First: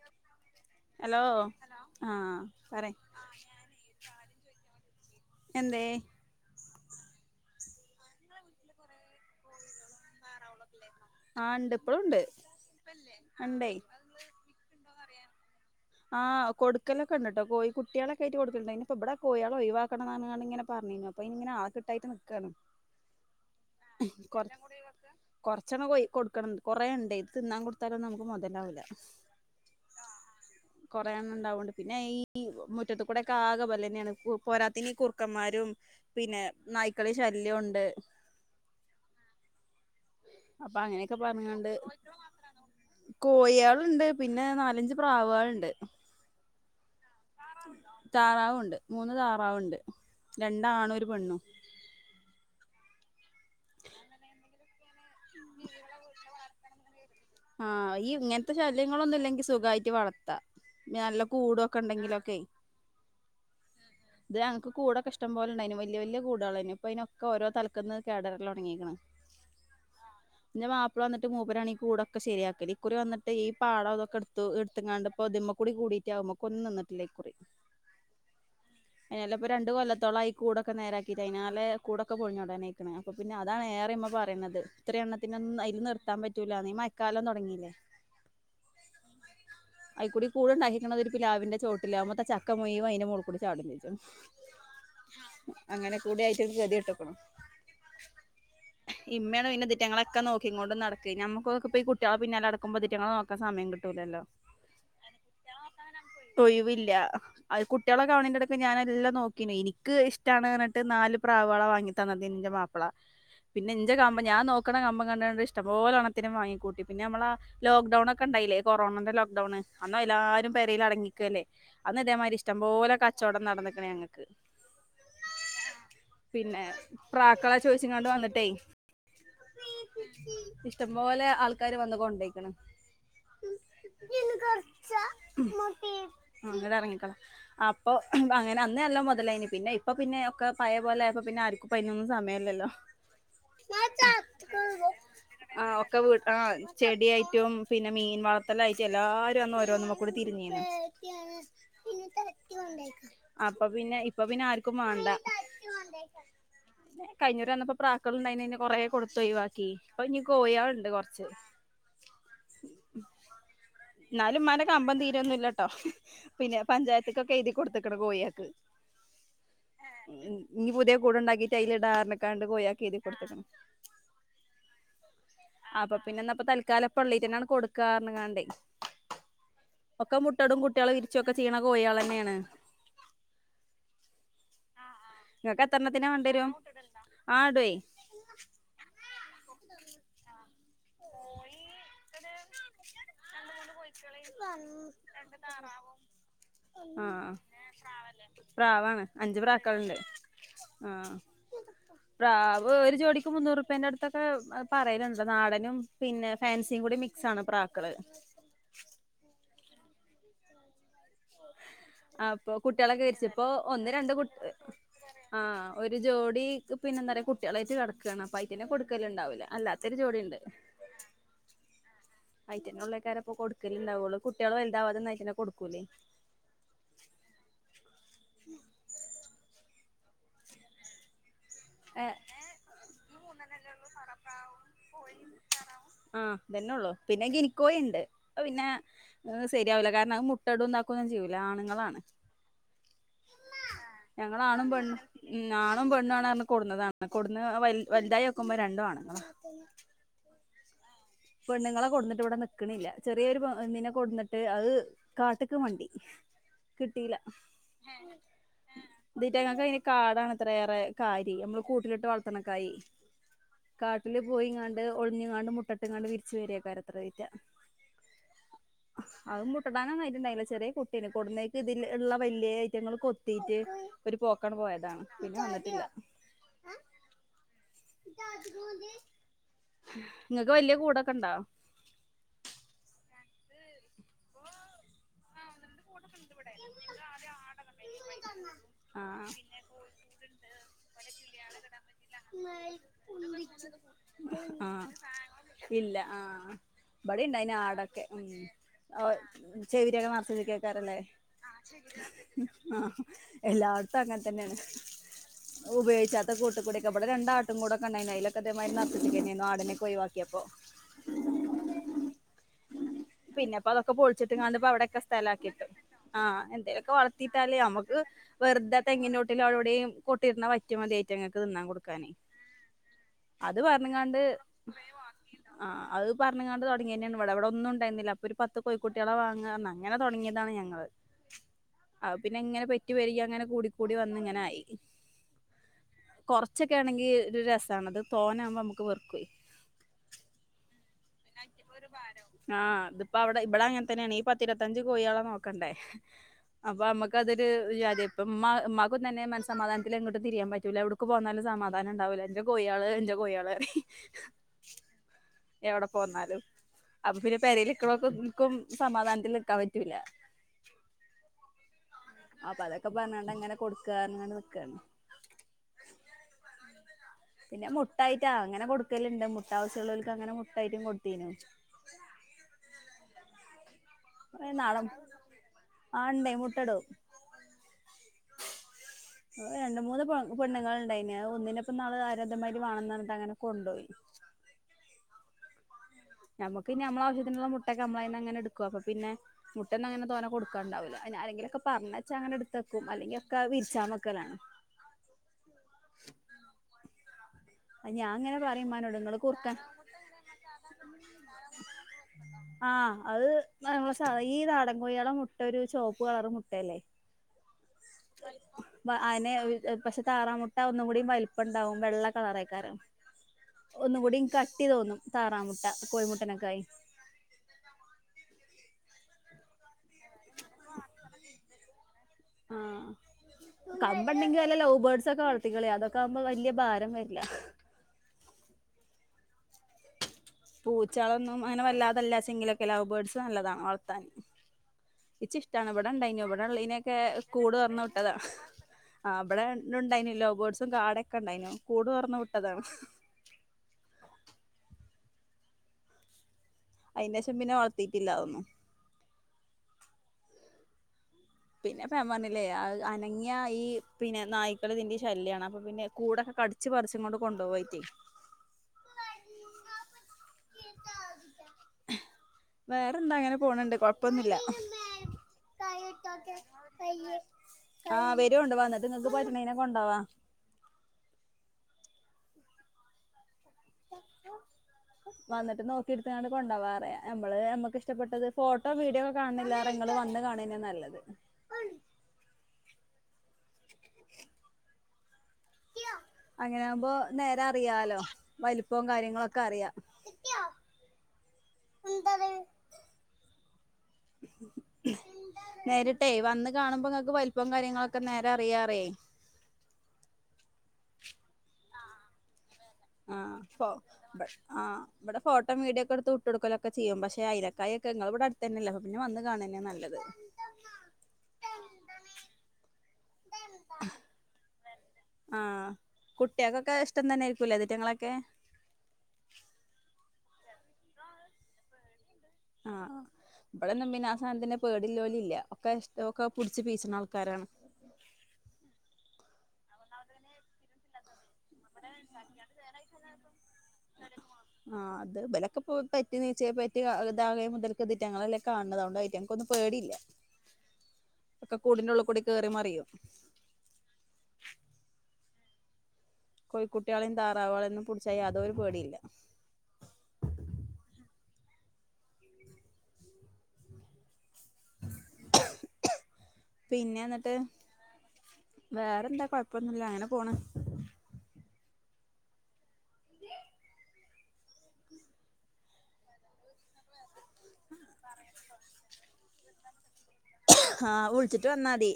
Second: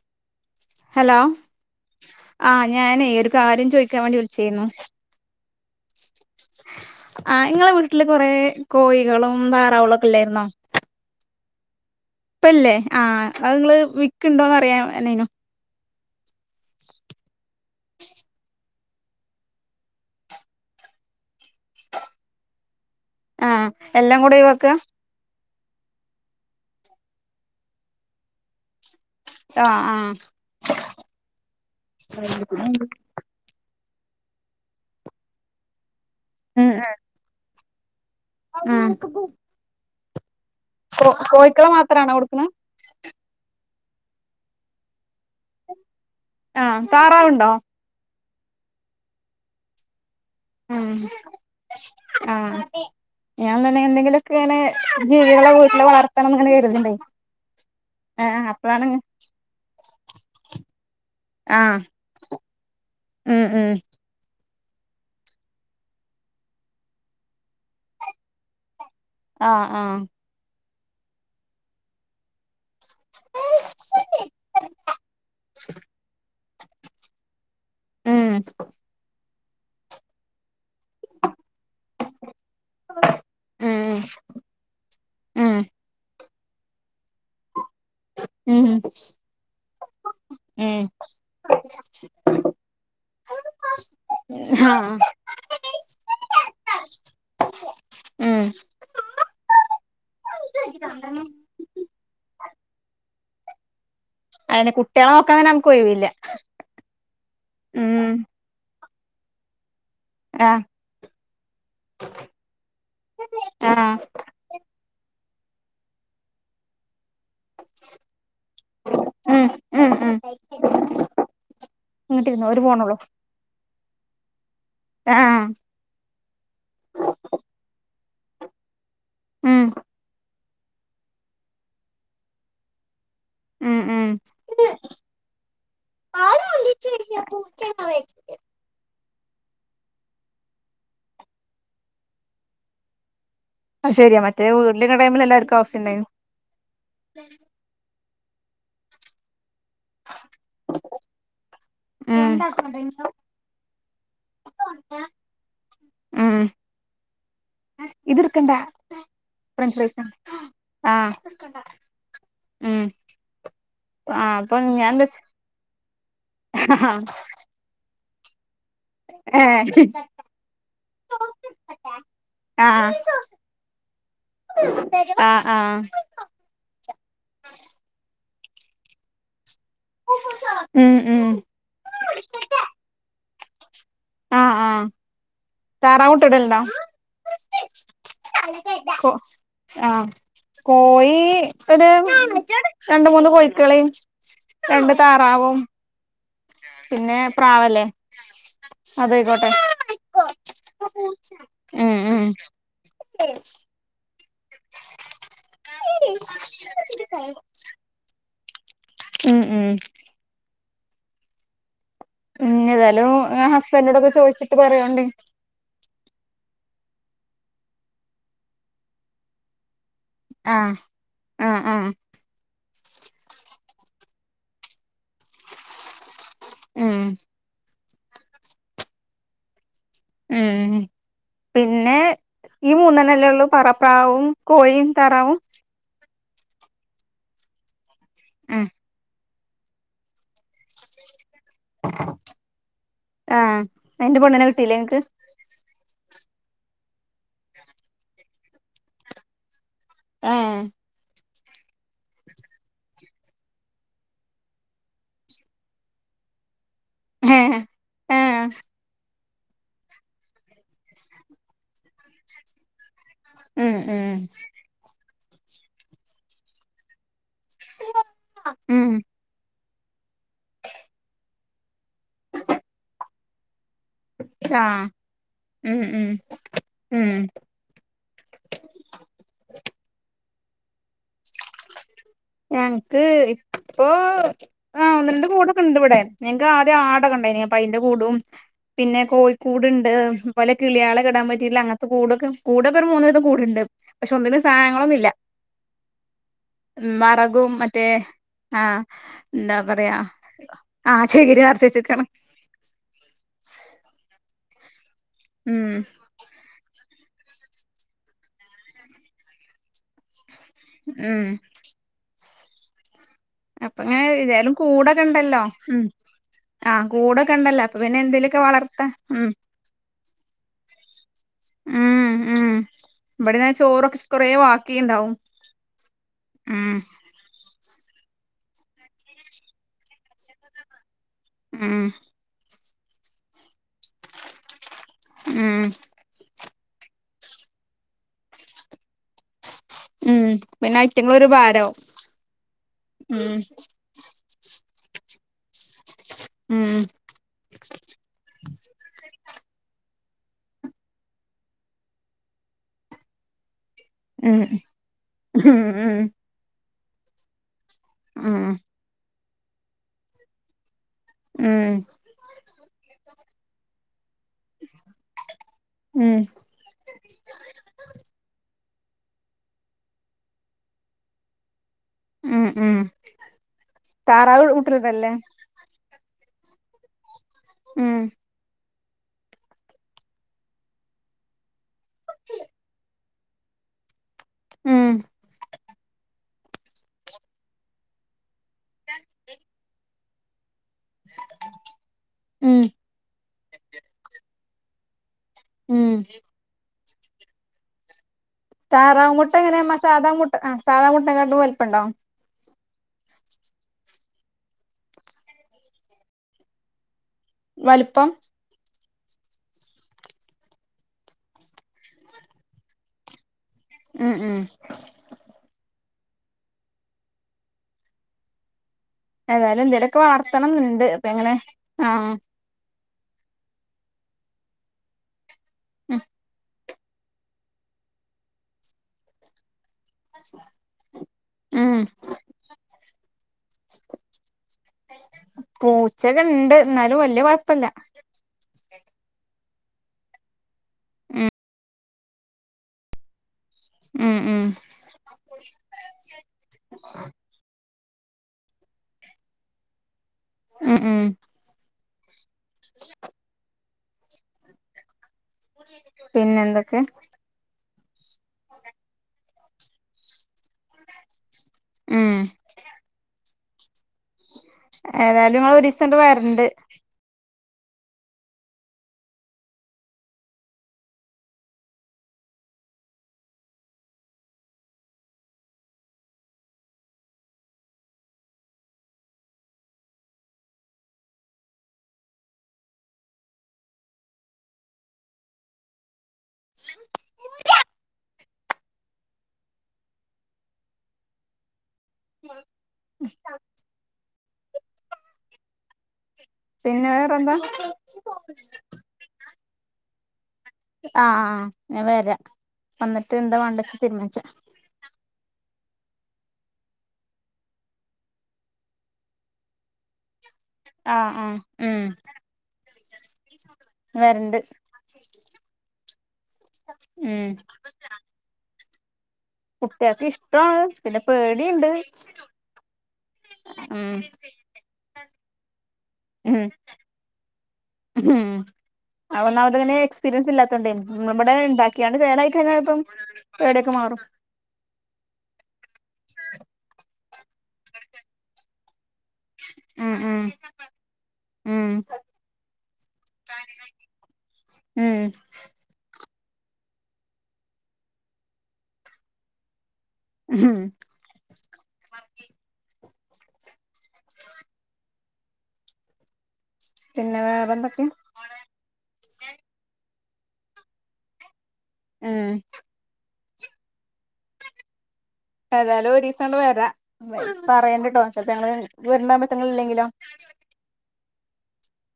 [inaudible] Hello ആഹ് ആ പറ ഞാനെയ് ഒരു കാര്യം ചൊയ്ക്കാൻ വേണ്ടി വിൾച്ചീന്നു എന്തേ ആ ഇങ്ങളെ വീട്ടില് കൊറേ കോഴികളും താറാവേളൊക്കെ ഇല്ലേർന്നോ ആ ഇണ്ട് ഇപ്പല്ലേ ആ അത്‌ നിങ്ങള് വിക്ക്ണ്ടോന്ന് അറിയാനേന്നു ആ കൊടുക്കലൊക്കണ്ട് ട്ടൊ കോയി കുട്ടിയേളൊക്കേയ്റ്റ് കൊടുക്കല്ണ്ട് അയ്ന് പ്പോ ബടെ കോയേളെ ഒയ്‌വാക്കണം ന്നർഞ്ഞ്ങ്ങാണ്ട് ങ്ങനെ പ ഉം അപ്പ അയ്ന്ങ്ങനെ ആളെ കിട്ടായിട്ട് നിക്കാണ് ആ എല്ലാം കൂടെയാ വയ്ക്ക കൊറച്ചെണ്ണ കൊയ് കൊടുക്കണന്ന് കൊറേ ണ്ടെയ് തിന്നാൻ കൊടുത്താലൊന്നും നമ്മക്ക് മൊതലാവൂല ആ ആ കൊറേണ്ണണ്ടാവോണ്ട് പിന്നെ ഈ മുറ്റത്ത് കൂടെക്കെ ആകെ ബലെ പോരാത്തെയ്നി കുർക്കമ്മാരും പിന്നെ നായ്ക്കളി ശല്യൊണ്ട് ആ അപ്പൊ അങ്ങനെക്ക പറഞ്ഞോണ്ട് മാത്രാണോ കൊടുക്കണെ കോയികൾ ഉണ്ട് പിന്നെ നാലഞ്ച് പ്രാവ്കൾ ഉണ്ട് ആ താറാവ് ഉണ്ടോ താറാവൂണ്ട് മൂന്ന് താറാവ്ണ്ട് ഉം ആ ഞാൻ തന്നെ എന്തെങ്കിലൊക്കെ ങ്ങനെ ജീവികളെ വീട്ടില് വളർത്തണന്ന് ങ്ങനെ കരുതണ്ട് ആ ഈ ഇങ്ങനത്തെ ശല്യങ്ങളൊന്നുല്ലെങ്കി സുഖായിറ്റ് വളത്താ നിഅല്ല ആഹ് കൂടൊക്കെയൊണ്ടെങ്കിലൊക്കെ ഉം ഉം ത് ഞങ്ങക്ക് കൂടൊക്കെ ഇഷ്ടം പോലെയണ്ടെയ്നു വല്യ വല്യ കൂടേളേനു ഇപ്പോ അയ്നൊക്കൊ ഓരോ തലക്കലേന്ന് കേടറെരലൊടങ്ങീക്ക്ണ് ആ ആ ൻ്റ മാപ്പ്ള വന്നിട്ട് മൂപ്പരാണ് ഈ കൂടൊക്കെ ശരിയാക്കല് ക്കുറി വന്ന്ട്ട് ഈ പാടൊ തൊക്കട്ത്തു ട്‌ത്ത്ങ്ങാണ്ട് പ്പൊ തിമ്മക്കൂടി കൂടീറ്റ് ഔമക്കൊന്നു നിന്ന്ട്ടില്ല ഇക്കുറി ഉം ഏലപ്പൊ രണ്ട് കൊല്ലത്തോളായി കൂടൊ ക്ക നേരാക്കീറ്റ് അയ്നാലെ കൂടൊക്ക പൊളിഞ്ഞാടാനായ്ക്ക്ണ് അപ്പ പിന്ന അതാണ് ഏറെമ്മ പറയ്ണത് ഇത്രി ഉം എണ്ണത്തിനൊന്ന അയ്ല് നിർത്താൻ പറ്റൂലാന്ന് ഈ മയക്കാലം തൊടങ്ങീലെ ഉം അയ്ക്കൂടി ഉം കൂട്ണ്ടാക്കീക്ക്ണത് ഒരു പിലാവിന്റെ ചോട്ടിലാ അവുമ്പത്ത ചക്ക മുയ്‌വൻ അയ്ൻ്റെ മോളി കൂടെ ചാടുന്നുണ്ട് ഹാ അങ്ങനെ കുടി ആയിറ്റൊക്കെ ഗതിയെട്ടുക്കുണു ഉം ഇമ്മേണ് അയ്ന് എതി റ്റങ്ങളെക്കെ നോക്കിങ്ങൂണ്ട് നടക്കെയ് ഞമ്മക്കൊതൊക്ക പ്പെയ് ഈ കുട്ടിയൊളെ പിന്നാലടക്കുമ്പോ ഇറ്റങ്ങളെ നോക്കാ സമയം കിട്ട് അയ്ന് കുട്ടിയൊളെ നോക്കണ ഒയിവില്ല അഹ് ഉം കുട്ടിയൊളൊക്കെടവിടെകിടക്കും ഞാനെല്ലാം നോക്കീനേനി ക്ക് ആഹ് ഇഷ്ടാണെന്നറിഞ്ഞിട്ട് നാല് പ്രാവേളെ വാങ്ങി തന്നത് ഇന്റെ മാപ്പ്ള പിന്നെ ൻറ്റെ ആഹ് കമ്പം ഞാൻ നോക്ക്ണ കമ്പം കണ്ടണ്ട് ഇഷ്ടംപോലെ എണ്ണത്തിനെ വാങ്ങിക്കൂട്ടി പിന്നെ ഞമ്മളാ ലോക്ക്ഡൗണ ക്കണ്ടയ്ലേ കൊറോണന്റെ ഉം ലോക്ക്‌ഡൗണ് ഉം അന്ന് ഉം എല്ലാരും പെരേല് അടങ്ങിക്കല്ലേ അന്നീതേമാരി ഇങ്ങട്ടിരുന്നോ ഒരു ഫോണൊള്ളൂ ഇഷ്ടംപോലെ ക ച്ചോടം നടന്ന് ണ് ഞങ്ങക്ക് ആഹ് പിന്നെ പ്രാക്കളെ ചോയ്ച്ച്ങ്ങാണ്ട് വന്ന് ട്ടെയ് ഉം ഇഷ്ടംപോലെ ആൾക്കാര് വന്ന് കൊണ്ടോയ്ക്ക്ണ് ഉം ഉം അങ്ങട് എറങ്ങിക്കള അപ്പൊ [unintelligible] അങ്ങനെ അന്ന് നല്ല പിന്നെ ഇപ്പ പിന്നെ ഒക്ക പയേ പോലായപ്പൊ പിന്നെ ആർക്കു പ്പൊ അയ്നൊന്നും സമയല്ലല്ലോ അയ് ശെരിയാ മറ്റേ വീട്ടിലിരിക്കണ ടൈമില് എല്ലാർക്കു ആ ഒക്കെ ആവ്‌സ്യണ്ടായ്നു വീ ആ ചെടിയായ്റ്റും പിന്നെ മീൻ വളത്തലായ്റ്റു എല്ലാരു അന്ന് ഒ ഒന്നുമേക്കൂടെ തിരിഞ്ഞേനു ഉം അപ്പൊ പിന്നെ ഇപ്പൊ പിന്നെ ആർക്കും മാണ്ട ഉം കഴിഞ്ഞുറി വന്നപ്പോ ഇതിടുക്കണ്ട പ്രാക്കൾണ്ടായിന്നേനെ കൊറേ കൊടുത്തൊഴിവാക്കി ഫ്രഞ്ച് ഫ്രൈസ് പ്പം ഞ്ഞീ കോയീള്ണ്ട് ആഹ് കൊറെ ഉം ആഹ് ന്നാലും അപ്പൊ മ്മാന്റെ ഞാൻ കമ്പം എന്താ തീരൊന്നുല്ലാട്ടോ പിന്നെ പഞ്ചായത്ത്ക്കൊക്കെ യ്തി കൊടുത്ത്ക്ക്‌ണ് കോയേ ക്ക് [inaudible] നീ പുതിയ കൂട്ണ്ടാക്കീറ്റയിലിടാറ്ഞ്ഞ് ക്കാണ്ട് കോയീക്കെയ്തി കൊടുത്ത്ക്ക്ണ്. ആ ആ എന്നപ്പൊ തൽക്കാലപ്പള്ളെയ് ത്തന്നെങ്ങ് കൊടുക്കാർന്ന്ങ്ങാണ്ടെയ്. ഒക്കെ മുട്ടടും കുട്യേളെ ഉം ഉം വിരിചൊക്കെ ചീയ്ണ കോയീളെന്നേണ്. ആഹ് ആഹ് ങ്ങക്കെത്രെണ്ണെത്തിനെ താറാവ് മുട്ട വേണ്ടേരും ഇടലുണ്ടോ ആ ടുയ് കോഴീ ഒരു രണ്ട് മൂന്ന് കോയിക്കളേം രണ്ടു താറാവും ആ പിന്നെ അ പ്രാവല്ലേ പ്രാവാണ് അഞ്ചു അതായിക്കോട്ടെ പ്രാക്കളുണ്ട് ആ ഉം ഉം പ്രാവ് ഒരു ജോഡിക്ക് മുന്നൂറുപ്പേന്റെടുത്ത പറയലുണ്ട് നാടനും പിന്നെ ഫാൻസിയും കൂടി മിക്സാണ് പ്രാക്കള് ഉം ഉം. ആപ്പൊ ഉം കുട്യോളോക്കെ ഏതായാലും വിരിച്ചപ്പോ ഒന്ന് ഹസ്ബൻഡോടൊക്കെ രണ്ട് കു ചോദിച്ചിട്ട് പറയോണ്ടി ആ ഒരു ജോഡീ പിന്നെന്താറിയ കുട്യേളേറ്റ് കെടക്കാണ് പ്പയിറ്റേനെ കൊടുക്കലുണ്ടാവൂല്ല അല്ല ആ ഉം ഉം അയിറ്റെന്നൊള്ളെയ്ക്കാ രൊപ്പൊ കൊടുക്കല് ണ്ടാവുള്ളൂ കുട്യേള് വല്താവാതൊന്നും ന്നയ്റ്റേനെ കൊടുക്കൂലേയ് ഉം ഉ [inaudible] ഉം പിന്നെ ഈ മൂന്നെണ്ണല്ലേള്ളൂ പറപ്രാവും കോഴിം താറാവും ആ തന്നെള്ളൂ പിന്നെ ഗിനിക്കോഴിണ്ട് പിന്നെ ആ സരിയാവില്ല കാരണം മുട്ടടും താക്കൊന്നും ചെയ്യൂ ലാണ്ങ്ങളാണ് ആഹ് അയിന്റെ പെണ്ണിനെ ഞങ്ങളാണും കിട്ടീല്ലേ പെണ്ണും നിനക്ക് ഉം ഞാണും പെണ്ണു ആണ് റഞ്ഞ് കൊടുന്നതാണ് കൊടന്ന് വൽ വൽതായോക്കുമ്പോ രണ്ടൊ ആണ്. ഏ പെണ്ണ്ങ്ങളെ കൊടുന്ന്ട്ട് വടെ നിക്കണില്ല, ചെറിയൊരു പൊ ന്നിനെ കൊടുന്നിട്ട് അ കാട്ട്ക്ക് മണ്ടി. കിട്ടീല. ഏഹ് ഏഹ് ഇതിറ്റങ്ങക്കയിന്ന് കാടാണ്ത്രെ റേ കാര്യേ, മ്മള് കൂട്ടിലിട്ട് വളത്ത്ണേക്കായി. ഉം ഉം കാട്ടില് പോയിങ്ങാണ്ട് ഒളിഞ്ഞ്ങ്ങാണ്ട് മുട്ടട്ട്ങ്ങാണ്ട് വിരിച്ച് വെരേക്കാരത്രേ ഇറ്റ. ഉം. ട്ടിടാനൊന്നായിട്ടുണ്ടായില്ല ചെറിയ കുട്ടിയെല്ലെ കൊടുന്നേക്കിതില്ള്ള വെല്ലി യ്റ്റങ്ങള് കൊത്തിയിറ്റ്, ആ ഉ ഉം ഉം ഇങ്ങക്ക് വല്യ കൂടൊക്കെണ്ടോ? ഞങ്ങ്ക്ക് ഇപ്പോ ആ ഒന്ന് രണ്ട് കൂടോക്കെണ്ട്വ്ടെ. നങ്ങ്ക്ക് ആദ്യം ആടൊക്കെണ്ടായിന്നപ്പ യിന്റെ കൂടും, പിന്നെ ആഹ് കോഴിക്കൂട്ണ്ട്, അത്പോലെ കിളീളെക്കിടാൻ പറ്റിയിട്ട്ള്ളങ്ങത്തെ കൂടോക്കെ കൂടൊക്കൊരു മൂന്നിതം കൂടുണ്ട്. പഷേ ഒന്നിനും ആഹ് സാനങ്ങളൊന്നില്ല. ഇല്ല ആ ഉം വറകും മറ്റേ ഉം ആ ന്താ പറയാ ആ ആ എല്ലാട്ത്തും അങ്ങൻ തന്നേണ്. ഉം ഉപയോയിച്ചാത്ത കൂട്ടുകുടെ ഇബടെ രണ്ടാട്ടും കുടൊക്കെ ണ്ടായിന്നേ യിലൊക്കെ തേമായിര് നറച്ചെച്ച്ക്കനേന്നു ആടിനെക്കൊയ് വാക്കി ഉം അപ്പൊ പിന്നെപ്പതൊക്കെ ഇങ്ങനെ ഏതായാലും പൊളിച്ചിട്ട്ങ്ങാണ്ട് പ്പവിടെക്കെ കൂടൊക്കെ ഉണ്ടല്ലോ സ്ഥലക്കിട്ടു. ഉം ആ ആഹ് എന്തേലൊക്കെ കൂടൊക്കെ ഉണ്ടല്ലോ അപ്പൊ വളർത്തിട്ടാലമ്മക്ക് പിന്നെ എന്തേലുമൊക്കെ വെർതെ വളർത്താ ഉം തെങ്ങിനോട്ടില വിടെയും കൊട്ടിര്ന്ന വയ റ്റങ്ങക്ക് തിന്നാൻ ഉം കൊടുക്കാനേ. ഉം ഇവിടെന്ന് അത് ചോറൊക്കെ പറഞ്ഞ്ങ്ങാണ്ട്. കൊറേ ബാക്കി ഉണ്ടാവും ആ അത് പറഞ്ഞ്ങ്ങാണ്ട് ഉം തൊടങ്ങിയെന്നേണ് ഇവടെ ഇവടെ ഒന്നും ഉണ്ടായിർന്നില്ല അപ്പൊ ഒരു പത്ത് കോഴിക്കുട്ടികളെ വാങ്ങാപറഞ്ഞ് അങ്ങനെ തുടങ്ങിയതാണ് ഞങ്ങള് ഉം ആഹ് പിന്നെ ഇങ്ങനെ പെറ്റ് പെര്കി അങ്ങനെ കൂടി കൂടി വന്ന് ഇങ്ങനായി ഉം കൊറ ച്ചൊക്കെ ആണെങ്കിൽ ഒരു രസാണ് അത് തോനെആകുമ്പോ നമുക്ക് വെറുക്കെയ് ഉം പിന്നയ് അയ്റ്റങ്ങള് ഒരു ഭാരാവും. ആ ഇതിപ്പോ ഉം അവിടെ ഇബടെ അങ്ങനെ തന്നെയാണ് ഈ പത്തിരവത്തനഞ്ച് കോയിളെ നോക്ക ണ്ടേ ഉം അപ്പൊ നമ്മക്ക് അതൊരുജാതിയ ഇപ്പ ഇമ്മ ഇമ്മകുതന്നേ മനസ് സമാധാനത്തിൽ എങ്ങട്ടും തിരിയാൻപറ്റൂല എവിടുക്ക് പോന്നാലും സമാധാനം ഉണ്ടാവൂല ജ്ജ്‌ കോയേള് ജ്ജ്‌ കോയേള് പറി ഉം ഉം ഉ ഉ ഉം അപ്പൊ പിന്നെ ഉം പെരരേല്നിക്ക്ണോക്കും ഉം സമാധാനത്തിൽ നിക്കാൻ പറ്റൂല ഉം അപ്പൊ അതൊക്കെ പറഞ്ഞാണ്ട് അങ്ങനെ കൊടുക്കാ ങ്ങനെ നിക്കാണ് ഉം പിന്നെ മുട്ടായിറ്റാ അങ്ങനെ കൊട് ക്കല്ണ്ട് മുട്ടാവസ്യളോല്ക്ക് അങ്ങനെ മുട്ടായിട്ടും കൊടുത്തീനു ഉം ഉം താറാവ് മുട്ടട്തല്ലേ? ആണ്ടേയ് മുട്ടടും ഉം രണ്ട്‌ മൂന്ന് പെ പെണ്ണങ്ങൾണ്ടായിന് ഒന്നിനപ്പംന്നാള് ആരാഇതേമായിരി വാണംന്നറഞ്ഞ ത് അങ്ങനെ കൊണ്ടോയി ഉം നമ്മക്ക് നമ്മള ആവശ്യത്തിന്ള്ള മുട്ട ഒക്കെ നമ്മള് അയ്‌ന്നങ്ങനെ ഇട്ക്കും അപ്പ പിന്നെ മുട്ടന്നും അങ്ങനെതോനെ കൊട് ക്കണ്ടാവൂല അയ്‌ന് ആരെങ്കിലൊക്കെ പറഞ്ഞച്ചാ അങ്ങനെ ഉം ഇട്ത്തക്കും അല്ലെങ്കിൽ ഒക്കെ വിരിച്ചാവെക്കലാണ് ഉം ആഹ് ഞാ താറാവ് മുട്ട എങ്ങനെമ്മ സാധാ മുട്ട ആ സാധാ മുട്ടക്കാട്ടിലും വലിപ്പണ്ടൊ ആ അത് നമ്മളെസ് ഈ നാടൻ കോയേളെ മുട്ട ഒരു ചോപ്പ് കളറ് മുട്ടയല്ലേ? വൽപ്പം വാ ആയെന്നേ ആഹ് ഒ പക്ഷെ താറാമുട്ട ഒന്നും കൂടി വലിപ്പം ഇണ്ടാവും വെള്ള കളറായ്ക്കാരം ഉം ഒന്നുകുടിം ഉം കട്ടി തോന്നും താറാമുട്ട കോഴ്മുട്ടനാക്കായിം ഏതായാലും എന്തെലൊക്കെ വളർത്തണംന്ന്ണ്ട് അപ്പൊ എങ്ങനെ ആ കമ്പം ഇണ്ടെങ്കിൽ വല്ല ലോവ് ബേർഡ്സ് ഒക്കെ വളർത്തിക്കളീം അതൊക്കെ ഉം ആകുമ്പോ വലിയ ഭാര വരില്ല പൂച്ചകളൊന്നും അങ്ങനെ ഉം വല്ലാതല്ലാ ചെങ്കിലൊക്കെ ലോവ് ബേർഡ്സ് നല്ലതാണ് വളർത്താൻ ഇച്ച് ഇഷ്ടാണ് ഇവിടെണ്ടായ്നു പൂച്ചൊക്കെ ഇണ്ട് ഇവിടെഇളേയ്നൊക്കെ എന്നാലും വല്യ കൂട് കൊഴപ്പല്ല തുറന്ന് വിട്ടതാ ആ ഇബടെ ഉണ്ടായിനു ലോ ബേർഡ്സും കാടൊക്കെ ഉം ഇണ്ടായിനു കൂട് തുറന്ന് വിട്ടതാണ് ഉം ഉം അതിന്റെ ശേഷം പിന്നെ വളർത്തിട്ടില്ല അതൊന്നും ഉം ഉം പിന്നെപ ഞാൻ ആഹ് പറഞ്ഞില്ലേ അനങ്ങിയ ഈ പിന്നെ നായ്ക്കളതിന്റെ ശല്യാണ് അപ്പൊ പിന്നെ കൂടൊക്കെ കടിച്ച് പറിച്ച്ങ്ങട്ട് കൊണ്ടു പോവൈറ്റേ ഉം വേറെന്താ അങ്ങനെ പോണണ്ട് കൊഴ് ഏതായാലും ഞങ്ങള് ഒരീസണ്ട് വരണ്ട്. ആഹ വരോണ്ട് വന്നിട്ട് ഇങ്ങക്ക് പറ്റ്ണേനെ കൊണ്ടവാ വന്നിട്ട് നോക്കിട്ത്ങ്ങാണ്ട് കൊണ്ടാവാ പറിയ നമ്മള് നമ്മക്ക്ഷ്ട്ടപ്പെട്ടത് ഫോട്ടോ വീഡിയോഓകെയ് കണിലേറെ ഇങ്ങള് വന്ന് കാണ്‌നെയ് നല്ലത് [unintelligible] അങ്ങനെ ആകുമ്പോ നേരെ അറിയാലോ വലിപ്പവും കാര്യങ്ങളൊക്കെ അറിയ നേരിട്ട ട്ടെ വന്ന് പിന്നെ കാണുമ്പോക്ക് ങ്ങക്ക് വേറെന്താ വലിപ്പം കാര്യങ്ങളൊക്കെ നേരെ അറിയാറേ ആഹ ഞ വരാ. വന്നിട്ട് എന്താ ആഹ വാണ്ടച്ച തീരുമാനിച്ച ആഹടെ ഫോട്ട ഇം വീടൊക്ക എടുട്ട്ടുക്കലൊക്കെ ചെയ്യും പക്ഷെ അയിനെ ക്കായൊക്കെങ്ങള ഇവിടടുത്തന്നെല്ലേ പിന്നെ വന്ന് കാണന്നെ നല്ലത്. ആഹ ആഹ ഉം വരണ്ട്. ആഹ കുട്ടികൾക്കൊക്കെ ഇഷ്ടം ഉം തന്നൊയിരിക്കൂല അതിറ്റങ്ങളൊക്കെ? കുട്ട്യേൾക്കു ഷ്ടോ ആണ് പിന്നെ പേടിയുണ്ട്. ആഹ ഇവിടൊന്നും ഉം പിന്നൊ ആ സാധനത്തിനെ പേടില്ലോലില്ല ഒക്കെ അതൊക്കെ ഉം പുടിച് പീച്ചണ ആൾക്കാരാണ്. അ അതിനെ എക്സ്പരിയൻസ് ഇല്ലാതോണ്ട് നമ്മടെ ഉണ്ടാക്കിയാണ് ചേലായി കഴിഞ്ഞാൽ ഇപ്പം പേടിയൊക്കെ മാറും. നീച്ചയെ പറ്റിധാകെ മുതൽക്ക് ദിറ്റങ്ങളെല്ലാം കാണുന്നതുകൊണ്ടയിരിക്കാം. ഒന്നും പേടിയില്ല ഉം ഉം ഒക്കെ ഉം കൂടന്റെള്ള കൂടി കയറി മറിയും. ഉം കോഴിക്കുട്ടികളെയും താറാവളെയും പിടിച്ചാ യാതൊരു പേടീല്ല. ഉം പിന്നെ എന്നിട്ട് വേറെന്താ കൊഴപ്പൊന്നില്ല അങ്ങനെ പോണ് ഏഹ് ഏതായാലും ഒരീസങ്ങട് വരാ പറയണ്ടട്ടോ ചെൽപോ ഞങ്ങള് വരണ സമയത്ത് നിങ്ങളില്ലെങ്കിലോ? ആഹ് വിളിച്ചിട്ട് വന്നാതി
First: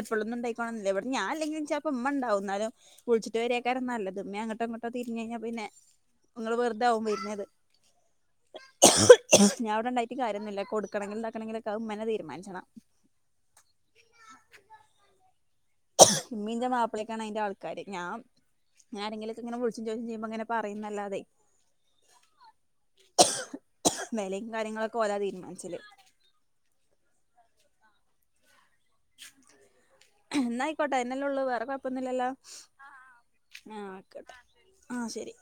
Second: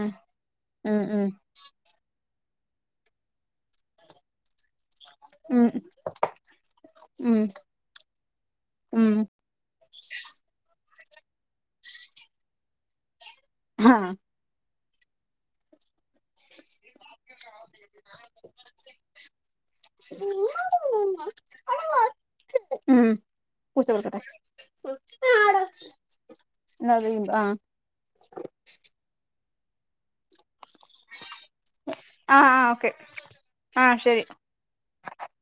എപ്പളൊന്നും ഇണ്ടായിക്കോണോന്നില്ല ഉം ഇവിടെ ഉം ഞാനില്ലെങ്കിലും ചെൽപ്പോ ഉമ്മെണ്ടാവും. എന്നാലും വിളിച്ചിട്ട് വരിയാക്കാര നല്ലത് ഉമ്മേ അങ്ങട്ടും ഇങ്ങ ട്ടോ തിരിഞ്ഞ കഴിഞ്ഞാ പിന്നെ നിങ്ങള് വെറുതാവും ഉം ഉം വെരണത്. ഉം ഞാൻ ഇവടെ എണ്ടായിട്ടും കാര്യൊന്നില്ല കൊടുക്കണെങ്കിലും ഇണ്ടാക്കണെങ്കിലു ഒക്കെ അത് ഉമ്മന്നെ തീരുമാനിച്ചണം. ഹാ ഇമ്മീന്റെ മാപ്പിളേക്കാണ് അയിന്റെ ആൾക്കാര് ഞാ ഞാൻ ആരെങ്കിലുലൊക്കെ ഇങ്ങനെ വിളിച്ചും ചോദിച്ചും ചെയ്യുമ്പോ ഇങ്ങനെ പറയുംന്നല്ലാതെ. ഉം വെലയും കാര്യങ്ങളൊക്കെ ഓലാ തീരുമാനിച്ചല് [unintelligible] ആഹ് എന്നായിക്കോട്ടെ അയ്നെല്ലുള്ളൂ വേറെ കൊഴപ്പൊന്നു ഇല്ലല്ലാ? ആഹ് ഓക്കെ ആഹ് ആ ശരി ആയ്ക്കോട്ടെ ആഹ് ശരി ആഹ് ശരി